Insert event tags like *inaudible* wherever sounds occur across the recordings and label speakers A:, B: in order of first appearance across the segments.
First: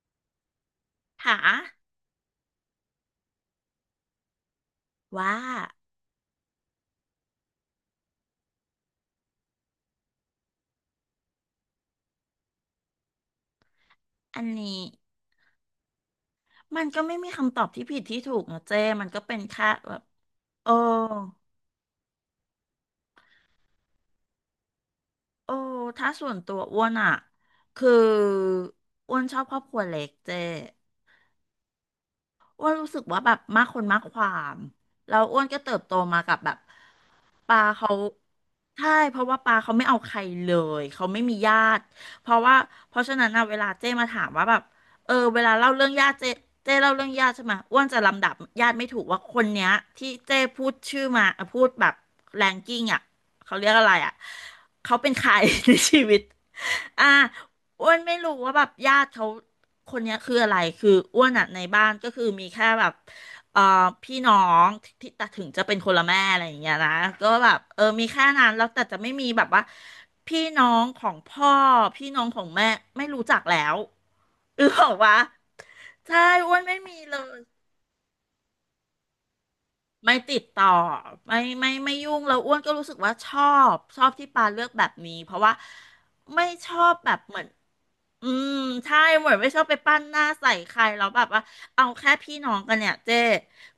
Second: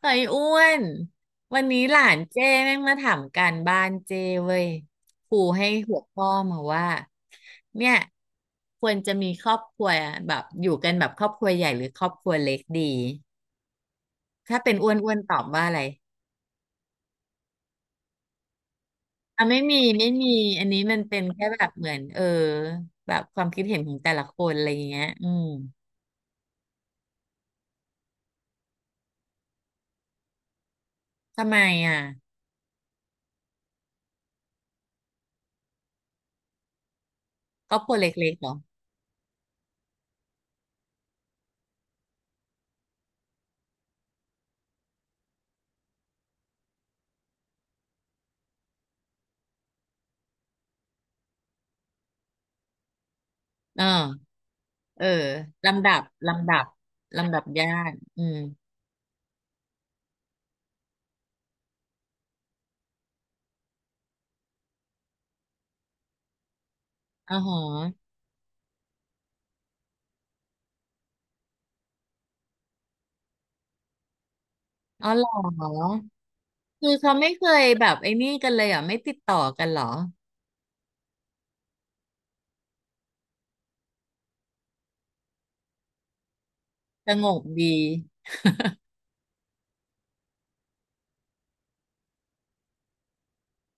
A: เฮ้ยอ้วน
B: ถา
A: วันนี้หลานเจ้แม่งมาถามการบ้านเจ้เว้ยค
B: ว่า
A: รูให้หัวข้อมาว่าเนี่ยควรจะมีครอบครัวแบบอยู่กันแบบครอบครัวใหญ่หรือครอบครัวเล็กดี
B: อัน
A: ถ้าเป็น
B: นี้
A: อ้วนอ้วนตอบว่าอะไร
B: มันก็ไม่มีคำตอบที่ผิดที่ถูกนะเจ้มันก็เป็น
A: อ่ะไม่
B: แค่
A: มี
B: แบบ
A: ไม่มีอัน
B: โอ้
A: นี้มันเป็นแค่แบบเหมือนแบบความคิดเห็นของแต่ละคนอะไรอย่างเงี้ยอืม
B: โอ้ถ้าส่วนตัวอ้วนอ่ะคืออ้วนชอบครอบครัวเล็กเจ้
A: ทำไมอ่ะ
B: อ้วนรู้สึกว่าแบบมากคนมากความแล้วอ้วนก็เติบโตมากับแบบปา
A: ครอบค
B: เขา
A: รัวเล็กๆเหรอ
B: ใช่เพราะว่าปาเขาไม่เอาใครเลยเขาไม่มีญาติเพราะว่าเพราะฉะนั้นนะเวลาเจ้มาถามว่าแบบเวลาเล่าเรื่องญาติเจ้เล่าเรื่องญาติใช่ไหมอ้วนจะลำดับญาติไม่ถูกว่าคนเนี้ยที่เจ้พูดชื่อมาพูดแบบแรงกิ้งอ่ะเขาเรียก
A: เ
B: อะไรอ่ะ
A: ออ
B: เขา
A: เออ
B: เป็นใคร *laughs* ใน
A: ลำดั
B: ชี
A: บ
B: วิต
A: ลำดับ
B: อ่า
A: ลำดับญา
B: อ้ว
A: ติ
B: นไม่
A: อื
B: รู้
A: ม
B: ว่าแบบญาติเขาคนเนี้ยคืออะไร คืออ้วนอ่ะในบ้านก็คือมีแค่แบบเอ่อพี่น้องที่แต่ถึงจะเป็นคนละแม่อะไรอย่างเงี้ยนะก็
A: อ๋
B: แบบเออ
A: อ
B: มีแค่นั้นแล้วแต่จะไม่มีแบบว่าพี่น้องของพ่อพี่น้องของแม่ไม่รู้จักแล้วอือบอก
A: อ๋อ
B: ว่า
A: เหรอ
B: ใช่อ้วนไม่
A: คื
B: มี
A: อเขา
B: เล
A: ไม่
B: ย
A: เคยแบบไอ้นี่กันเลยเหรอ่ะไม่ติดต่อกันเหรอ
B: ไม่ติดต่อไม่ยุ่งแล้วอ้วนก็รู้สึกว่าชอบที่ปาเลือกแบบนี้เพราะว่าไม่ชอบแบ
A: ส
B: บ
A: ง
B: เหมื
A: บ
B: อน
A: ดี
B: อืมใช่เหมือนไม่ชอบไปปั้นหน้าใส่ใครแล้วแบบว่าเอาแค่พี่น้องกันเนี่ยเจ้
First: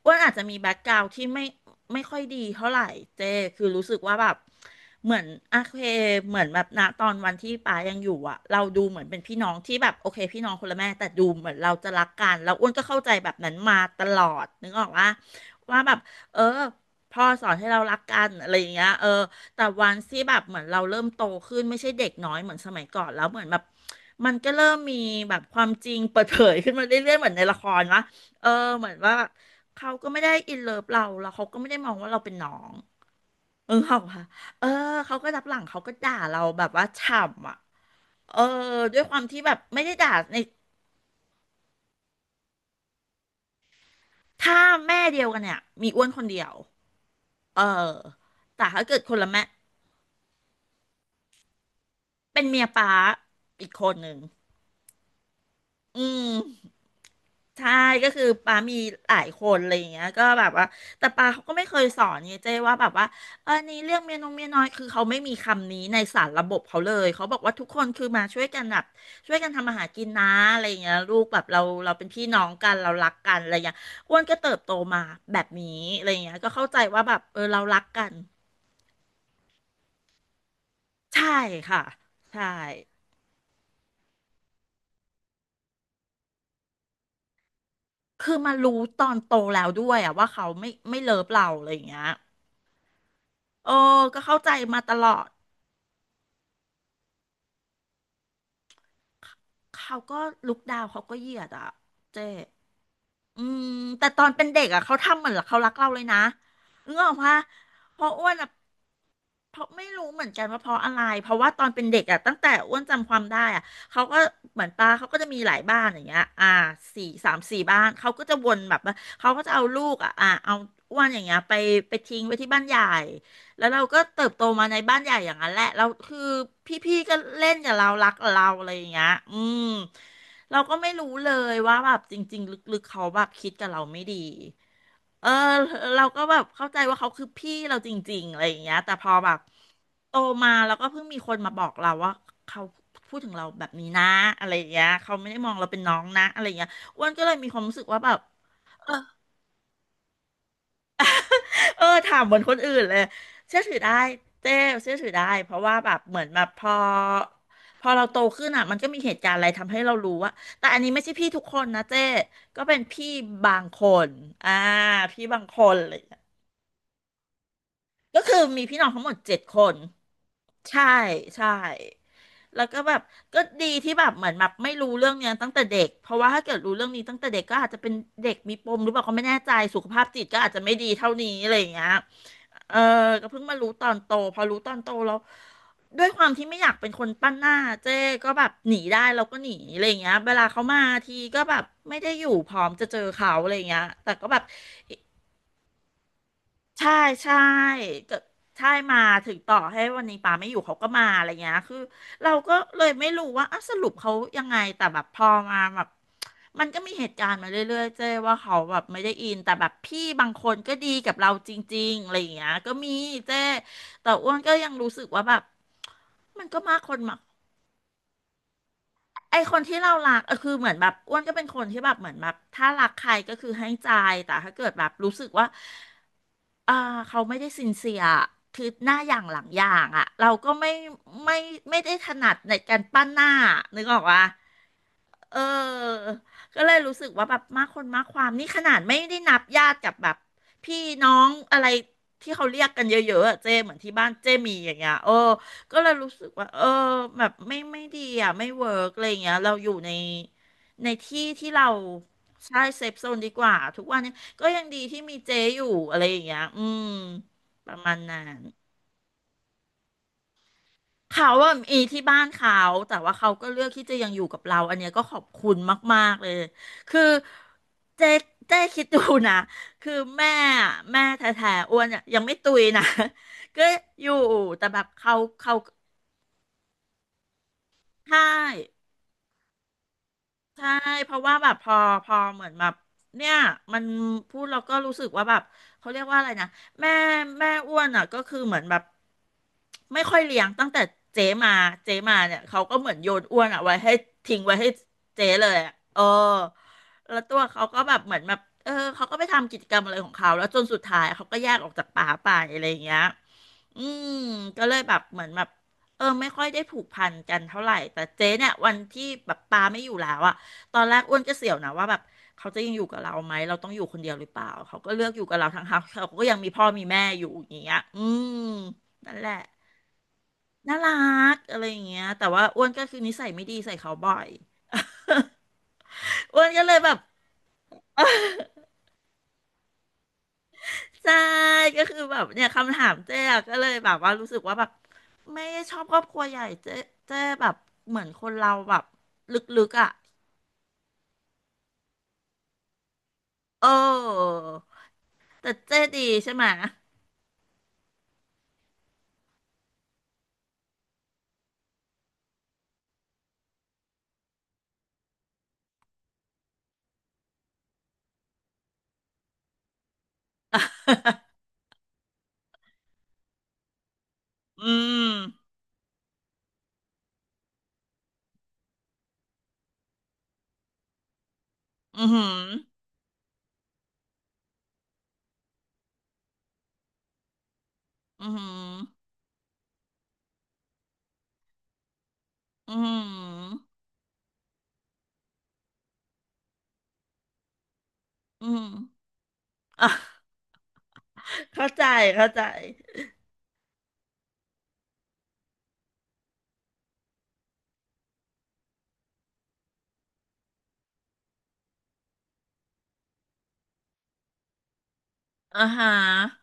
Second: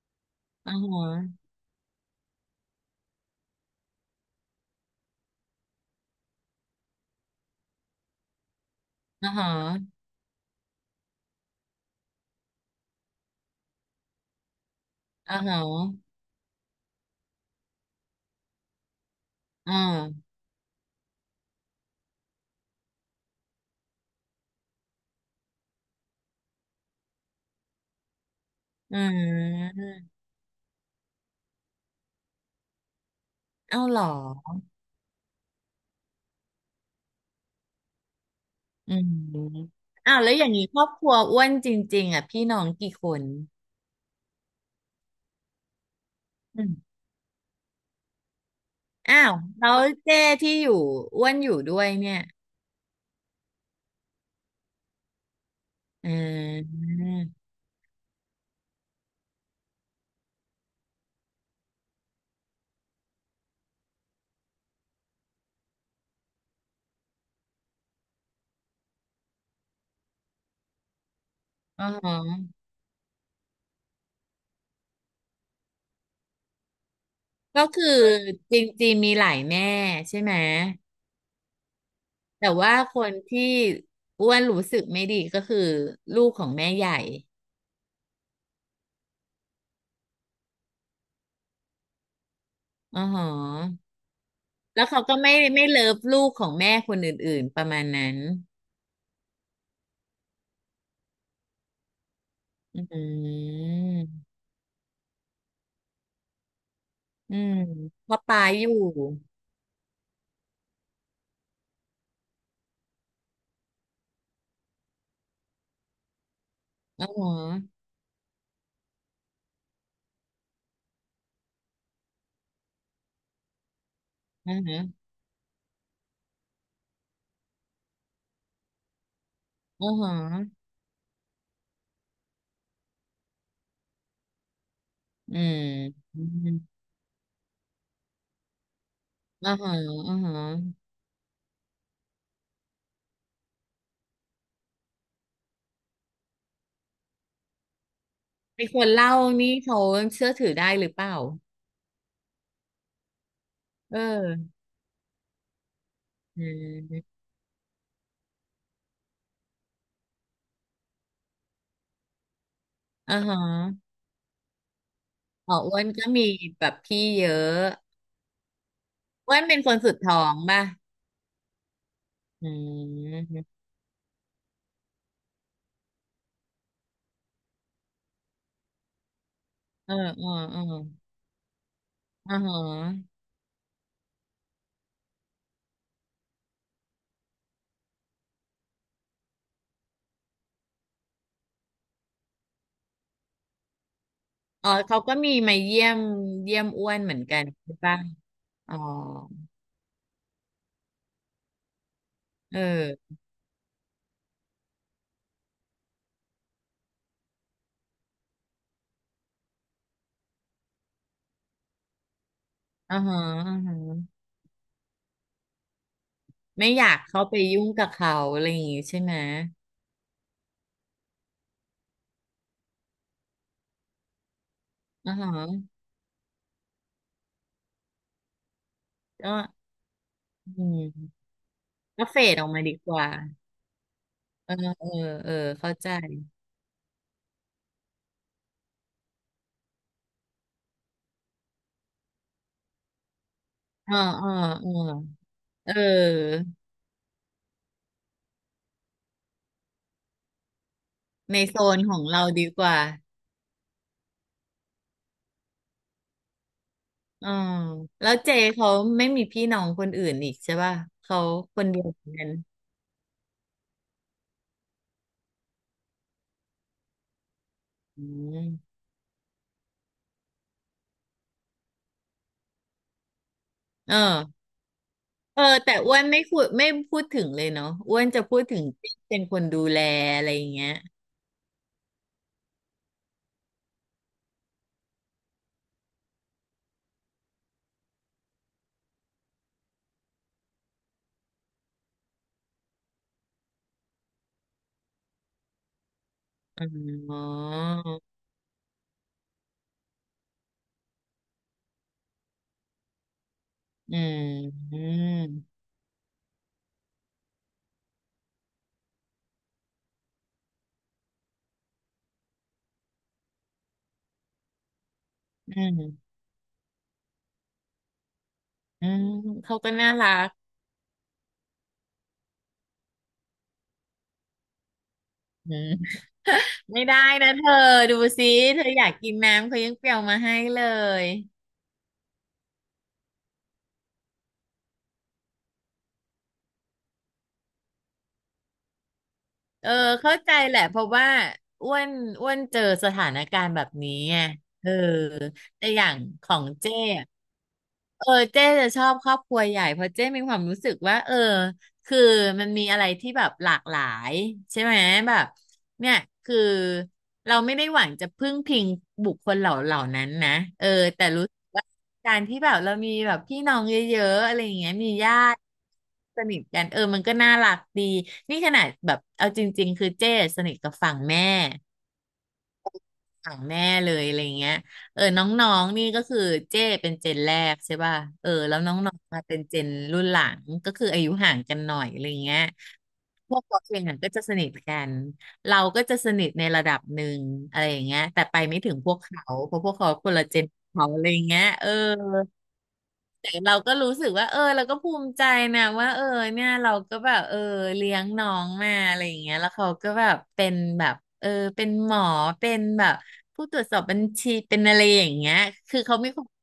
B: อ้วนอาจจะมีแบ็
A: อ่า
B: คก
A: ฮ
B: ราวด์ที่
A: ะ
B: ไม่ค่อยดีเท่าไหร่เจ้คือรู้สึกว่าแบบเหมือนโอเคเหมือนแบบณตอนวันที่ป้ายังอยู่อะเราดูเหมือนเป็น
A: อ่า
B: พี่น้
A: ฮะ
B: องที่แบบโอเคพี่น้องคนละแม่แต่ดูเหมือนเราจะรักกันแล้วอ้วนก็เข้าใจแบบนั้นมาตลอดนึกออกว่า
A: อ่าฮะ
B: ว่าแบบ เออพ่อสอนให้เรารักกันอะไรอย่างเงี้ยแต่
A: อ่
B: วันที่
A: า
B: แบบเหมือนเราเริ่มโตขึ้นไม่ใช่เด็กน้อยเหมือนสมัยก่อนแล้วเหมือนแบบมันก็เริ่มมีแบบความจริงเปิดเผยขึ้นมาเรื่อยๆเหมือนในละครนะเออเหมือ
A: อื
B: นว่า
A: ม
B: เขาก็ไม่ได้อินเลิฟเราแล้วเขาก็ไม่ได้มองว่าเราเป็นน้อง
A: เอ้าเห
B: เขา
A: รอ
B: ค่ะเออเขาก็รับหลังเขาก็ด่าเราแบบว่าฉ่ำอ่ะเออ
A: อื
B: ด้วย
A: ม
B: ความที่แบบไม่ได้ด่า
A: อ้าวแล้ว
B: ใน
A: อย่างนี้ครอบครัวอ้วนจริงๆอ่ะพี่น้องกี่คน
B: ถ้าแม่เดียวกันเนี่ยมีอ้วนคนเดียว
A: อืม
B: เออแต่ถ้าเกิดคน
A: อ้า
B: ละ
A: ว
B: แม่
A: แล้วเจ้ที่อยู่อ้วนอยู่ด้วยเนี่ย
B: เป็นเมียป้าอีกคนหนึ่งอื
A: อ่
B: ม
A: า
B: ใช่ก็คือป้ามีหลายคนอะไรอย่างเงี้ยก็แบบว่าแต่ป้าเขาก็ไม่เคยสอนไงเจ้ว่าแบบว่านี่เรื่องเมียน้องเมียน้อยคือเขาไม่มีคำนี้ในสารระบบเขาเลยเขาบอกว่าทุกคนคือมาช่วยกันแบบช่วยกันทำมาหากินนะอะไรอย่างเงี้ยลูกแบบเรา
A: อ๋
B: เราเป็นพี่น้อง
A: อ
B: กันเรารักกันอะไรอย่างเงี้ยอ้วนก็เติบโตมาแบบนี้อะไรอย่างเงี้ยก็เข้าใจว่าแบบเรา
A: ก็
B: รั
A: คื
B: ก
A: อ
B: กัน
A: จริงๆมีหลายแม่ใช่ไหม
B: ใช่ค่ะใช่
A: แต่ว่าคนที่อ้วนรู้สึกไม่ดีก็คือลูกของแม่ใหญ่
B: คือมารู้ตอนโตแล้วด้วยอะว่าเขาไม่เลิฟเราอะไรอย่างเงี้ย
A: อ๋อหอ
B: เออก็เข้าใจมา
A: แล้ว
B: ต
A: เขา
B: ล
A: ก็
B: อด
A: ไม่เลิฟลูกของแม่คนอื่นๆประมาณนั้น
B: เขาก็ลุกดาวเขาก็เหยียดอะเจ๊
A: อื
B: อืมแต่ตอน
A: ม
B: เป็นเด็กอะเขาทำเหมือนเขารักเราเลยนะเงออกปะ
A: อืม
B: เพ
A: เพ
B: ราะ
A: ราะ
B: อ้วน
A: ปา
B: อะ
A: อยู่
B: เพราะไม่รู้เหมือนกันว่าเพราะอะไรเพราะว่าตอนเป็นเด็กอะตั้งแต่อ้วนจำความได้อะเขาก็เหมือนป้าเขาก็จะมีหลายบ้านอย่างเงี้ย
A: อ๋
B: สี่
A: อหอ
B: สามสี่บ้านเขาก็จะวนแบบว่าเขาก็จะเอาลูกอะเอาอ้วนอย่างเงี้ยไปทิ้งไว้ที่บ้านใหญ่ แล้วเราก็เติบโต
A: อ๋อ
B: มา
A: ห
B: ใน
A: อ
B: บ้านใหญ่อย่างนั้นแหละเราคือพี่ๆก็เล่นกับเรารักกับเราอะไรอย่างเงี้ยอืม
A: อ๋อหอ
B: เราก็ไม่รู้เลยว่าแบบจริงๆลึกๆเขาแบบคิดกับเราไม่ดีเออ
A: อืม
B: เรา
A: อื
B: ก็แบบ
A: ม
B: เข้าใจว่าเขาคือพี่เราจริงๆอะไรอย่างเงี้ยแต่พอแบบ
A: อ๋อหออ๋
B: โต
A: อหอ
B: มาแล้วก็เพิ่งมีคนมาบอกเราว่าเขาพูดถึงเราแบบนี้นะอะไรอย่างเงี้ยเขาไม่ได้มองเราเป็นน้องนะอะไรอย่างเงี้ยอ้วนก็เลยมีความรู้สึกว่าแบบ
A: ไอคนเล่านี่เขาเชื่อถือได้หรือเปล่า
B: เออถามเหมือนคนอื่นเลยเชื่อถือได้
A: เอ
B: เจ้
A: อ
B: เชื่อถือได้เพราะว่าแบบเหมือนแบ
A: อื
B: บพอ
A: ม
B: พอเราโตขึ้นอ่ะมันก็มีเหตุการณ์อะไรทำให้เรารู้ว่าแต่อันนี้ไม่ใช่พี่ทุกคนนะเจ้ก็เป็นพี่
A: อ๋อหอ
B: บางคนอ่าพี่บาง
A: อ๋
B: ค
A: อ
B: น
A: อ้ว
B: อะ
A: น
B: ไรอย่า
A: ก็
B: งเลย
A: มีแบบพี่เยอะ
B: ก็คือมีพี่น้องทั้งหมด
A: อ้
B: เจ็
A: ว
B: ด
A: นเป็
B: ค
A: นค
B: น
A: นสุดท้องป่ะ
B: ใช่ใช่
A: อื
B: แล้วก็แบบก็
A: ม
B: ดีที่แบบเหมือนแบบไม่รู้เรื่องเนี้ยตั้งแต่เด็กเพราะว่าถ้าเกิดรู้เรื่องนี้ตั้งแต่เด็กก็อาจจะเป็นเด็กมีปมหรือเปล่าก็ไม่แน่ใจสุข
A: เออ
B: ภาพจิ
A: เอ
B: ต
A: อ
B: ก็อาจ
A: เอ
B: จะ
A: อ
B: ไม่ดีเท่านี้อะไรอย่างเงี้ย
A: อ่าฮะ
B: เออก็เพิ่งมารู้ตอนโตพอรู้ตอนโตแล้วด้วยความที่ไม่อยากเป็นคนปั้นหน้าเจ๊ก็แบบหนีได้เราก็หนีอะไรอย่างเงี้ยเวลาเขามาทีก็แบบไม่ได้อยู่พร้อมจะเจอเขาอะไรอย่างเงี้ยแต่ก็แบบ
A: อ๋อเขาก็มีมาเยี่ยมอ้
B: ใช่
A: วนเหมือน
B: ใช่
A: กันใช่ปะ
B: ก็ใช่
A: อ๋อ
B: มาถึงต่อให้วันนี้ป่าไม่อยู่เขาก็มาอะไรเงี้ยคือเราก็
A: เอ
B: เลยไม่
A: อ
B: รู้ว่าอ่ะสรุปเขายังไงแต่แบบพอมาแบบมันก็มีเหตุการณ์มาเรื่อยๆเจ้ว่าเขาแบบไม่ได้อินแต่แบบพี่บางคนก็ดีกับเราจริงๆอะไรเงี้ยก็มี
A: อ่าฮะ
B: เจ้
A: อ่าฮะ
B: แต่อ้วนก็ยังรู้สึกว่าแบบมันก็
A: ไม่
B: มาก
A: อ
B: ค
A: ยาก
B: น
A: เข้าไปยุ่งกับเขาอะไรอย่างงี้ใช่ไหม
B: ไอคนที่เรารักเออคือเหมือนแบบอ้วนก็เป็นคนที่แบบเหมือนแบบถ้ารักใครก็คือให้ใจแต่ถ้าเกิดแบบรู้
A: อ่า
B: สึก
A: ฮะ
B: ว่าอ่าเขาไม่ได้ซินเซียคือหน้าอย่าง
A: ก็
B: หลังอย่างอ่ะเราก็
A: อื
B: ไม่
A: ม
B: ไม่ไม่ได้ถ
A: ก็เฟ
B: นั
A: ด
B: ด
A: ออก
B: ใน
A: มาดี
B: การ
A: ก
B: ปั้
A: ว่า
B: นหน้านึกออกปะ
A: เออเออเออ
B: เ
A: เข้าใจ
B: ออก็เลยรู้สึกว่าแบบมากคนมากความนี่ขนาดไม่ได้นับญาติกับแบบพี่น้องอะไรที่เขาเรียกกันเยอะๆอะเจ้เหมือนที่
A: เออ
B: บ้าน
A: เออ
B: เจ้มี
A: เอ
B: อ
A: อ
B: ย่างเงี้ยเออ
A: เอ
B: ก็เลยรู้สึก
A: อ
B: ว่าเออแบบไม่ดีอ่ะไม่เวิร์กอะไรอย่างเงี้ยเราอยู่ในในที่
A: ใน
B: ที่
A: โซ
B: เรา
A: นของเราดี
B: ใช่
A: กว่า
B: เซฟโซนดีกว่าทุกวันนี้ก็ยังดีที่มีเจอยู่อะไรอย่างเงี้ยอืม
A: อ๋อ
B: ประมาณ
A: แล้ว
B: นั้
A: เจ
B: น
A: เขาไม่มีพี่น้องคนอื่นอีกใช่ป่ะ เขา
B: เขาว่า
A: คน
B: มี
A: เดียว
B: ที่
A: เหมือน
B: บ้า
A: กั
B: น
A: น
B: เขาแต่ว่าเขาก็เลือกที่จะยังอยู่กับเราอันเนี้ยก็ขอบคุณมากๆเลยคือ
A: อื
B: เจ๊เจ๊
A: ม
B: คิดดูนะคือแม่อะแม่แท้ๆอ้วนอะยังไม่ตุยนะ *laughs* ก็
A: เอ
B: อยู่
A: อ
B: แต่แบบเขา
A: เออ
B: เขา
A: แต่อ้วนไม่พูดถึงเลยเนาะอ้วน
B: ใช่
A: จะพูดถึงที่เป็นคนดูแลอะไรอย่างเงี้
B: ใช่
A: ย
B: เพราะว่าแบบพอเหมือนแบบเนี่ยมันพูดเราก็รู้สึกว่าแบบเขาเรียกว่าอะไรนะแม่แม่อ้วนอ่ะก็คือเหมือนแบบไม่ค่อยเลี้ยงตั้งแต่เจ๊มาเจ๊มาเนี่ยเขาก็เหมือนโยนอ้วนอ่ะไว้ให้ทิ้งไว้ให้เจ๊เลยอะเออ
A: อ๋อ
B: แล้วตัวเขาก็แบบเหมือนแบบเออเขาก็ไปทำกิจกรรมอะไรของเขาแล้วจนสุดท้ายเขาก็แยกออกจากป่าไปอะไรอย่างเงี้ยอื
A: อื
B: ม
A: ม
B: ก็เล
A: อื
B: ยแบบ
A: ม
B: เหมือนแบบเออไม่ค่อยได้ผูกพันกันเท่าไหร่แต่เจ๊เนี่ยวันที่แบบปาไม่อยู่แล้วอ่ะ ตอนแรกอ้วนก็เสียวนะว่าแบบเขาจะยังอยู่กับเราไหมเราต้องอยู่คนเดียวหรือเปล่าเขาก็เลือกอยู่กับเรา
A: อื
B: ทั้งเขาเขา
A: ม
B: ก็ยังมีพ่อมีแม่อยู่อย่างเงี้ยอืม
A: อืม
B: นั่นแหละ
A: เขาก็น่ารัก
B: น่ารักอะไรอย่างเงี้ยแต่ว่าอ้วนก็คือนิสัยไม่ดีใส่เขาบ่อย
A: อืม
B: *laughs* อ้วนก็เลย
A: ไม่
B: แบ
A: ได้
B: บ
A: นะเธอ ดูสิ เธออยากกินน้ำเขายังเปรียวมาให้เลย
B: ใช่ก็คือแบบเนี่ยคำถามเจ๊อะก็เลยแบบว่ารู้สึกว่าแบบไม่ชอบครอบครัวใหญ่เจ๊เจ๊แบบเหมือนคนเราแบบลึ
A: เอ
B: ก
A: อ
B: ๆอ่ะ
A: เข้าใจแหละเพราะว่าอ้วนอ้วนเจอสถานการณ์แบ
B: เ
A: บนี้ไง
B: ออ
A: เออ
B: แต่
A: แต่
B: เจ๊
A: อย่าง
B: ดี
A: ข
B: ใช่
A: อ
B: ไหม
A: งเจ้อะเออเจ๊จะชอบครอบครัวใหญ่เพราะเจ๊มีความรู้สึกว่าเออคือมันมีอะไรที่แบบหลากหลายใช่ไหมแบบเนี่ยคือเราไม่ได้หวังจะพึ่งพิงบุคคลเหล่านั้นนะเออแต่รู้สึกว่า การที่แบบเรามีแบบพี่น้องเยอะๆอะไรอย่าง
B: อื
A: เงี้ยมีญาติ
B: ม
A: สนิทกันเออมันก็น่ารักดีนี่ขนาดแบบเอาจริงๆคือเจ้สนิทกับฝั่งแม่
B: อือหือ
A: ฝั่งแม่เลยอะไรอย่างเงี้ยเออน้องๆนี่ก็คือเจ้เป็นเจนแรกใช่ป่ะ
B: อื
A: เอ
B: อ
A: อ
B: หื
A: แล้วน้
B: อ
A: องๆมาเป็นเจนรุ่นหลังก็คืออายุห่างกันหน่อยอะไรอย่างเงี้ย
B: อือหื
A: พวกเรา
B: อ
A: เองอะก็จะสนิทกันเราก็จะสนิทในระดับหนึ่งอะไรอย่างเงี้ยแต่ไป
B: อือ
A: ไม่
B: หื
A: ถึ
B: อ
A: งพวกเขาเพราะพวก
B: อ่ะ
A: เขาคนละเจนเขาอะไรอย่างเงี้ยเอ
B: เข้า
A: อ
B: ใจเข้าใจ
A: แต่เราก็รู้สึกว่าเออเราก็ภูมิใจนะว่าเออเนี่ยเราก็แบบเออเลี้ยงน้องมาอะไรอย่างเงี้ยแล้วเขาก็แบบเป็นแบบเออเป็นหมอเป็นแบบผู้ตรวจสอบบัญชีเป็นอะไรอย่างเงี้ย
B: อ่า
A: คือ
B: ฮะ
A: เขามีความ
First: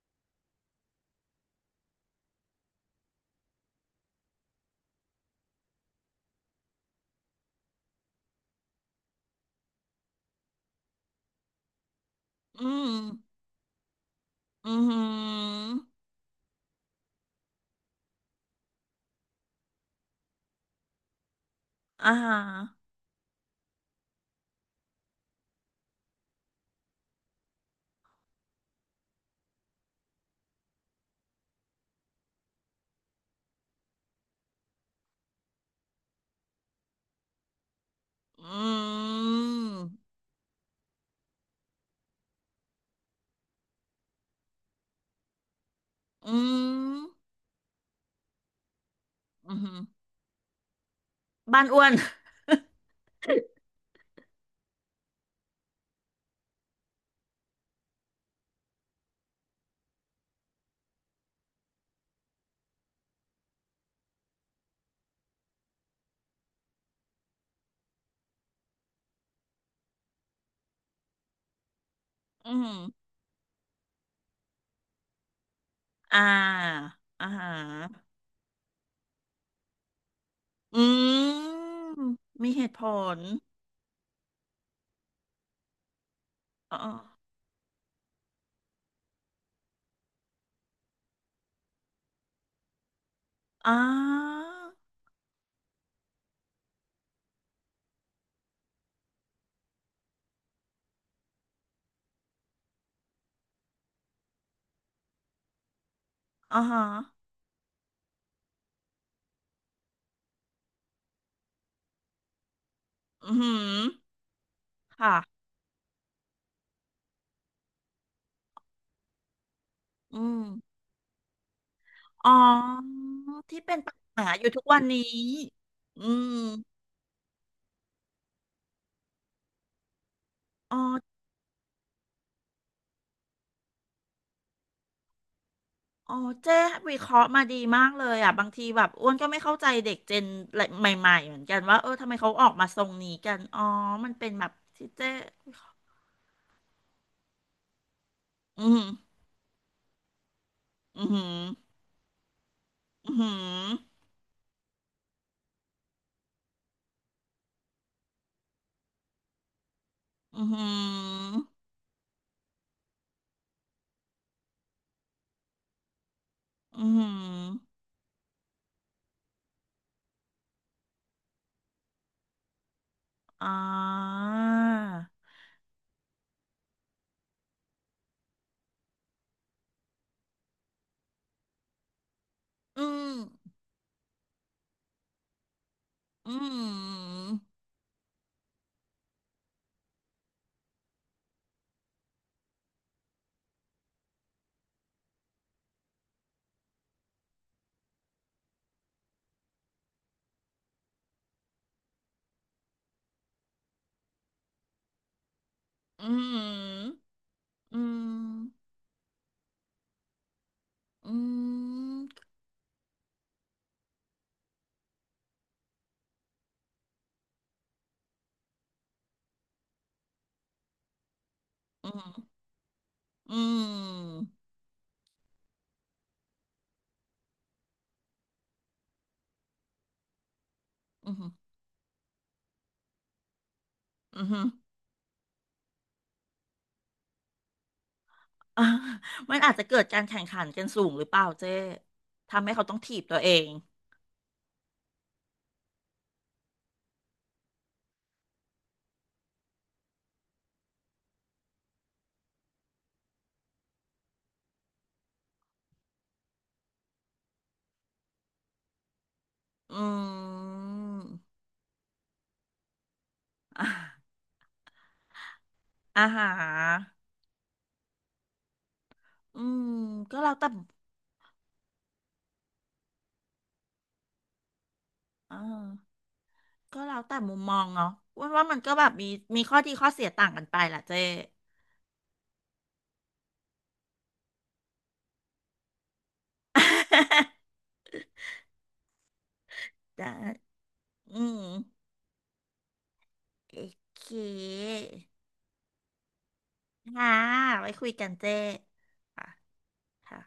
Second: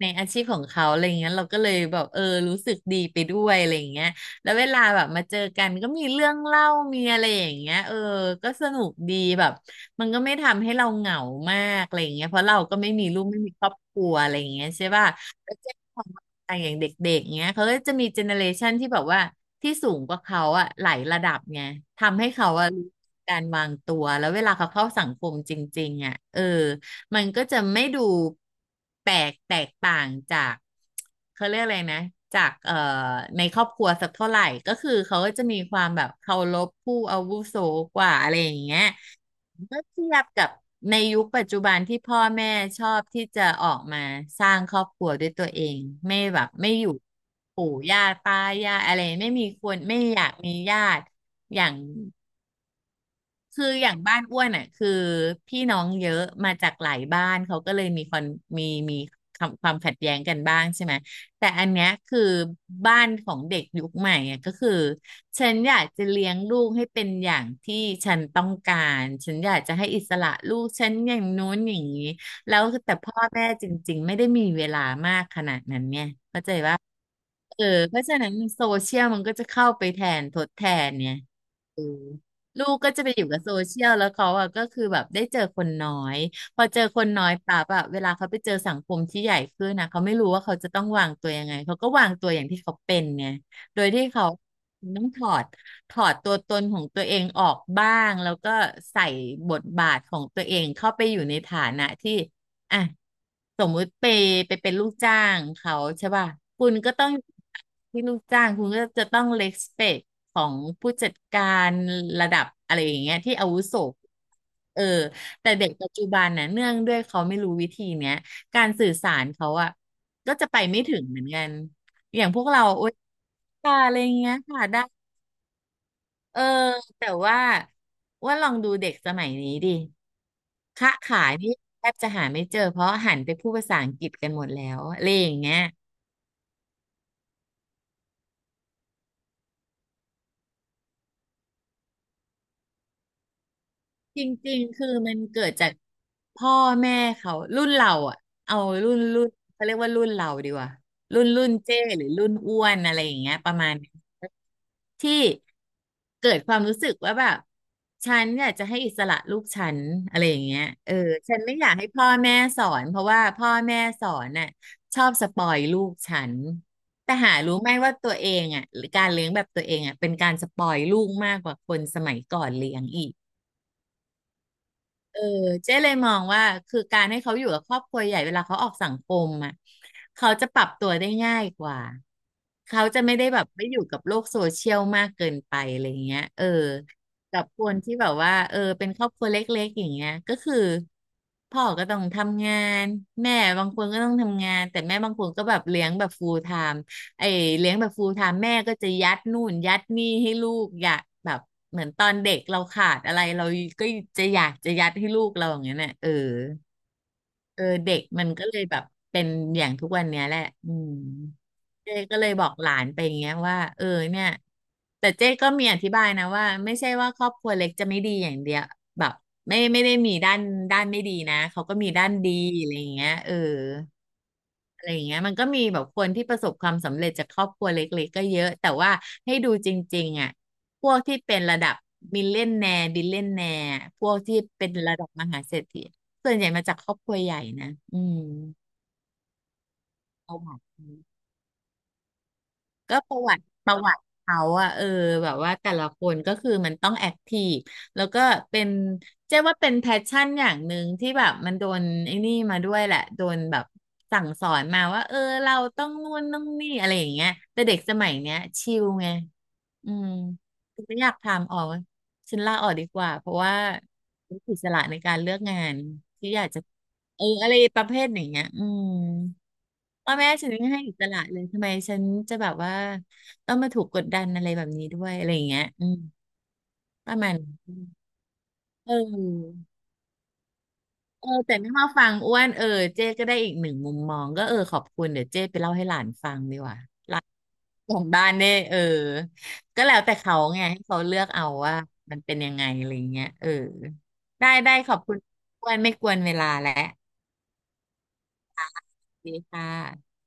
A: ในอาชีพของเขาอะไรเงี้ยเราก็เลยแบบเออรู้สึกดีไปด้วยอะไรเงี้ยแล้วเวลาแบบมาเจอกันก็มีเรื่องเล่ามีอะไรอย่างเงี้ยเออก็สนุกดีแบบมันก็ไม่ทำให้เราเหงามากอะไรเงี้ยเพราะเรา
B: อื
A: ก็
B: ม
A: ไม่มีลูกไม่มีครอบครัวอะไรเงี้ย
B: อือ
A: ใช่
B: หื
A: ป่ะแล้ว
B: อ
A: เจ้าขอต่างอย่างเด็กๆเงี้ยเขาก็จะมีเจเนอเรชันที่แบบว่าที่สูงกว่าเขาอะหลายระดับไง
B: อ่า
A: ทำให้
B: ฮะ
A: เขาอะรู้การวางตัวแล้วเวลาเขาเข้าสังคมจริงๆอะเออ มันก็จะไม่ดูแปลกแตกต่างจากเขาเรียกอะไรนะจากในครอบครัวสักเท่าไหร่ก็คือเขาก็จะมีความแบบเคารพผู้อาวุโสกว่าอะไร
B: อื
A: อย่างเงี้ย
B: ม
A: เมื่อเทียบกับในยุคปัจจุบันที่พ่อแม่ชอบที่จะออกมาสร้างครอบครัวด้วยตัวเองไม่
B: อื
A: แบบไม่อยู่
B: ม
A: ปู่ย่าตายายอะไรไม่มี
B: อือ
A: ค
B: หื
A: น
B: อ
A: ไม่อยากมีญาติอ
B: บ้าน
A: ย่าง
B: อ้วน
A: คืออย่างบ้านอ้วนอ่ะคือพี่น้องเยอะมาจากหลายบ้านเขาก็เลยมีคอนมีมีความขัดแย้งกันบ้างใช่ไหมแต่อันเนี้ยคือบ้านของเด็กยุคใหม่อ่ะก็คือฉันอยากจะเลี้ยงลูกให้เป็นอย่างที่ฉันต้องการฉันอยากจะให้อิสระลูกฉันอย่างนู้นอย่างนี้
B: อื
A: แล้
B: อ
A: ว
B: หือ
A: แต่พ่อแม่จริงๆไม่ได้มีเวลามากขนาดนั้นเนี่ย
B: อ่า
A: เข้าใจว่า
B: อ่าฮ
A: เออเพราะ
B: ะ
A: ฉะนั้นโซเชียลมันก็จะเข้าไปแทนทดแท
B: อื
A: นเนี่ย
B: ม
A: เออ
B: มีเห
A: ลู
B: ตุ
A: ก
B: ผ
A: ก็จะไป
B: ล
A: อยู่กับโซเชียลแล้วเขาอะก็คือแบบได้เจอคนน้อยพอ
B: อ๋อ
A: เจอคนน้อยปั๊บอะเวลาเขาไปเจอสังคมที่ใหญ่ขึ้นนะเขาไม่รู้ว่าเขาจะต้องวางตัวยังไงเขาก็วางตัวอย่างที่เขาเป็นไง
B: อ่
A: โดยที่เขา
B: า
A: ต้องถอดตัวตนของตัวเองออกบ้างแล้วก็ใส่บทบาทของตัวเองเข้าไปอยู่ในฐานะที่ อ่ะสมมุติไปเป็นลูกจ้างเขาใช่ป่ะ
B: อ่า
A: คุณ
B: ฮะ
A: ก็ต้องที่ลูกจ้างคุณก็จะต้องเล p สเปคของผู้จัดการระดับอะไรอย่างเงี้ย
B: อื
A: ที่
B: อ
A: อา
B: หื
A: วุโส
B: อ
A: เออ
B: ค่ะ
A: แต่เด็กปัจจุบันน่ะเนื่องด้วยเขาไม่รู้วิธีเนี้ยการสื่อสารเขาอ่ะ
B: อื
A: ก็
B: ม
A: จะไปไม่ถึงเหมือนกันอย่า
B: อ๋อ
A: งพวกเราโอ๊ย
B: ที่เป็
A: ค่ะ
B: น
A: อะ
B: ปัญ
A: ไรอย่าง
B: หา
A: เงี้ย
B: อยู่ทุ
A: ค่ะ
B: กวั
A: ได้
B: นนี้ อื
A: เอ
B: ม
A: อแต่ว่าลองดูเด็กสมัยนี้ดิ
B: อ๋อ
A: ค้าขายนี่แทบจะหาไม่เจอเพราะหันไปพูดภาษาอังกฤษกันหมดแล้วอะไรอย่างเงี้ย
B: อ๋อเจ๊วิเคราะห์มาดีมากเลยอ่ะบางทีแบบอ้วนก็ไม่เข้าใจเด็กเจนใหม่ๆเหมือนกันว่าเออทำไมเขาออกมาทรงนี้กันอ๋อมัน
A: จ
B: เป็นแบบ
A: ริงๆคื
B: ที่
A: อ
B: เจ๊
A: มันเกิ
B: วิ
A: ด
B: เค
A: จา
B: ราะ
A: ก
B: ห์
A: พ่อแม่เขารุ่นเราอ่ะเอา
B: อืม
A: รุ่นเขาเรียกว่ารุ่นเราดีกว่า
B: อ
A: รุ่
B: หื
A: นรุ่น
B: ม
A: เจ้หรือรุ่นอ้วนอะไร
B: อ
A: อ
B: อื
A: ย่างเงี้ยประมา
B: ม
A: ณนี้ที่เกิดความรู้สึกว่าแบบฉันอยากจะให้อิสระลูกฉันอะไรอ
B: ออื
A: ย่างเงี้ยเออฉัน
B: ม
A: ไม่อยากให้พ่อแม่สอนเพราะว่าพ่อแม่สอนน่ะชอบสปอยลูกฉัน
B: ออือหือ
A: แต่หารู้ไหมว่าตัวเองอ่ะหรือการเลี้ยงแบบตัวเองอ่ะเป็นการสปอยลูกมากกว่าคนสมัยก่อนเลี้ยงอีก
B: อ่า
A: เออเจ๊เลยมองว่าคือการให้เขาอยู่กับครอบครัวใหญ่เวลาเขาออกสังคมอ่ะเขาจะปรับตัวได้ง่ายกว่า
B: อื
A: เขาจะไม่
B: ม
A: ได้แบบไม่อยู่กับโลกโซเชียลมากเกินไปอะไรเงี้ย
B: อื
A: เออ
B: ม
A: กับคนที่แบบว่าเออเป็นครอบครัวเล็กๆอย่างเงี้ยก็คือพ่อก็ต้องทำงานแม่บางคนก็ต้องทำงานแต่แม่บางคนก็แบบเลี้ยงแบบ full time ไอ้เลี้ยงแบบ full time แม่ก็จะยัดนู่นยัดนี่ให้ลูกอยากแบบเหมือนตอนเด็กเราขาดอะไรเราก็จะอยากจะยัดให้ลูกเราอย่างเงี้ยเนี่ย
B: อื
A: เออ
B: ม
A: เออ
B: อื
A: เด็กมันก็เลย
B: ม
A: แบบเป็นอย่างทุกวันเนี้ยแหละอืม
B: อื
A: เจ๊
B: ม
A: ก็เลยบอกหลานไปอย่างเงี้ยว่าเออเนี่ยแต่เจ๊ก็มีอธิบายนะว่าไม่ใช่ว่าครอบครัวเล็กจะไม่ดีอย่างเดียวแบบไม่ได้มีด้านไม่ดีนะเขาก็
B: อื
A: มีด้านดี
B: ม
A: อะไรอย่างเงี้ยเออ
B: อืม
A: อะไรอย่างเงี้ยมันก็มีแบบคนที่ประสบความสำเร็จจากครอบครัวเล็กๆก็เยอะแต่ว่าให้ดูจริงๆอ่ะพวก
B: อื
A: ที่
B: ม
A: เป็นระดับมิลเลนแนร์บิลเลนแนร์พวก
B: อื
A: ที่
B: ม
A: เป็นระดับมหาเศรษฐีส่วนใหญ่มาจากครอบครัวใหญ่นะอืม
B: อ่ะ *laughs* มันอาจจะเกิดการแข่ง
A: ประ
B: ขัน
A: วั
B: กั
A: ติ
B: นสูงหรือเปล่าเจ๊ทำให้เขาต้องถี
A: ก็
B: บ
A: ป
B: ตัว
A: ระ
B: เอ
A: วัติ
B: ง
A: ประวัติเขาอะเออแบบว่าแต่ละคนก็คือมันต้องแอคทีฟแล้วก็เป็นเจ๊ว่าเป็นแพชชั่นอย่างหนึ่งที่แบบมันโดนไอ้นี่มาด้วยแหละโดนแบบสั่งสอนมาว่าเออเราต้องนู่นต้องนี่อะไรอย่างเงี้ยแต่เด็กสมัยเนี้ยชิลไง
B: อื
A: อืม
B: ม
A: ไม่อยากทำออกฉันลาออกดีกว่าเพราะว่า
B: *laughs* อ่ะ
A: รู้อิสระในการเลือกงาน
B: อา
A: ที่
B: หา
A: อยากจะ
B: ร
A: เอออะไรประเภทอย่างเงี้ยอืม
B: อืม
A: พ่อ
B: ก็
A: แม่
B: แล้วแต่
A: ฉันไม่ให้อิสระเลยทำไมฉันจะแบบว่าต้องมาถูกกดดันอะไรแบบนี้ด้วยอะไรอ
B: อ่า
A: ย่างเงี้ยอืม
B: ก็แล้ว
A: ป
B: แต่
A: ระมา
B: มุ
A: ณ
B: มมอง
A: นั้น
B: เนาะว่าว่ามันก็แบ
A: เ
B: บมีมีข้อ
A: ออ
B: ดีข้อเสียต่างกันไปแหละเจ๊
A: เออแต่ไม่มาฟังอ้วนเออเจ๊ก็ได้อีกหนึ่งมุมมองก็เออขอบคุณเดี๋ยวเจ๊ไปเล่าให้หลานฟังดีกว่า
B: *laughs*
A: ของบ้านเนี่ยเออก็แล้ว
B: ได้
A: แต่เขาไงให้เขาเลือ
B: อื
A: ก
B: ม
A: เอาว่ามันเป็นยังไงอะไรอย่างเงี้ยเออ
B: โอเค
A: ได้ได้ขอบคุณอ้วนไม่กวนเวลาแล้ว
B: ค่ะไว้คุยกันเจ๊ค่ะ
A: ดีค่
B: ค่ะ
A: ะ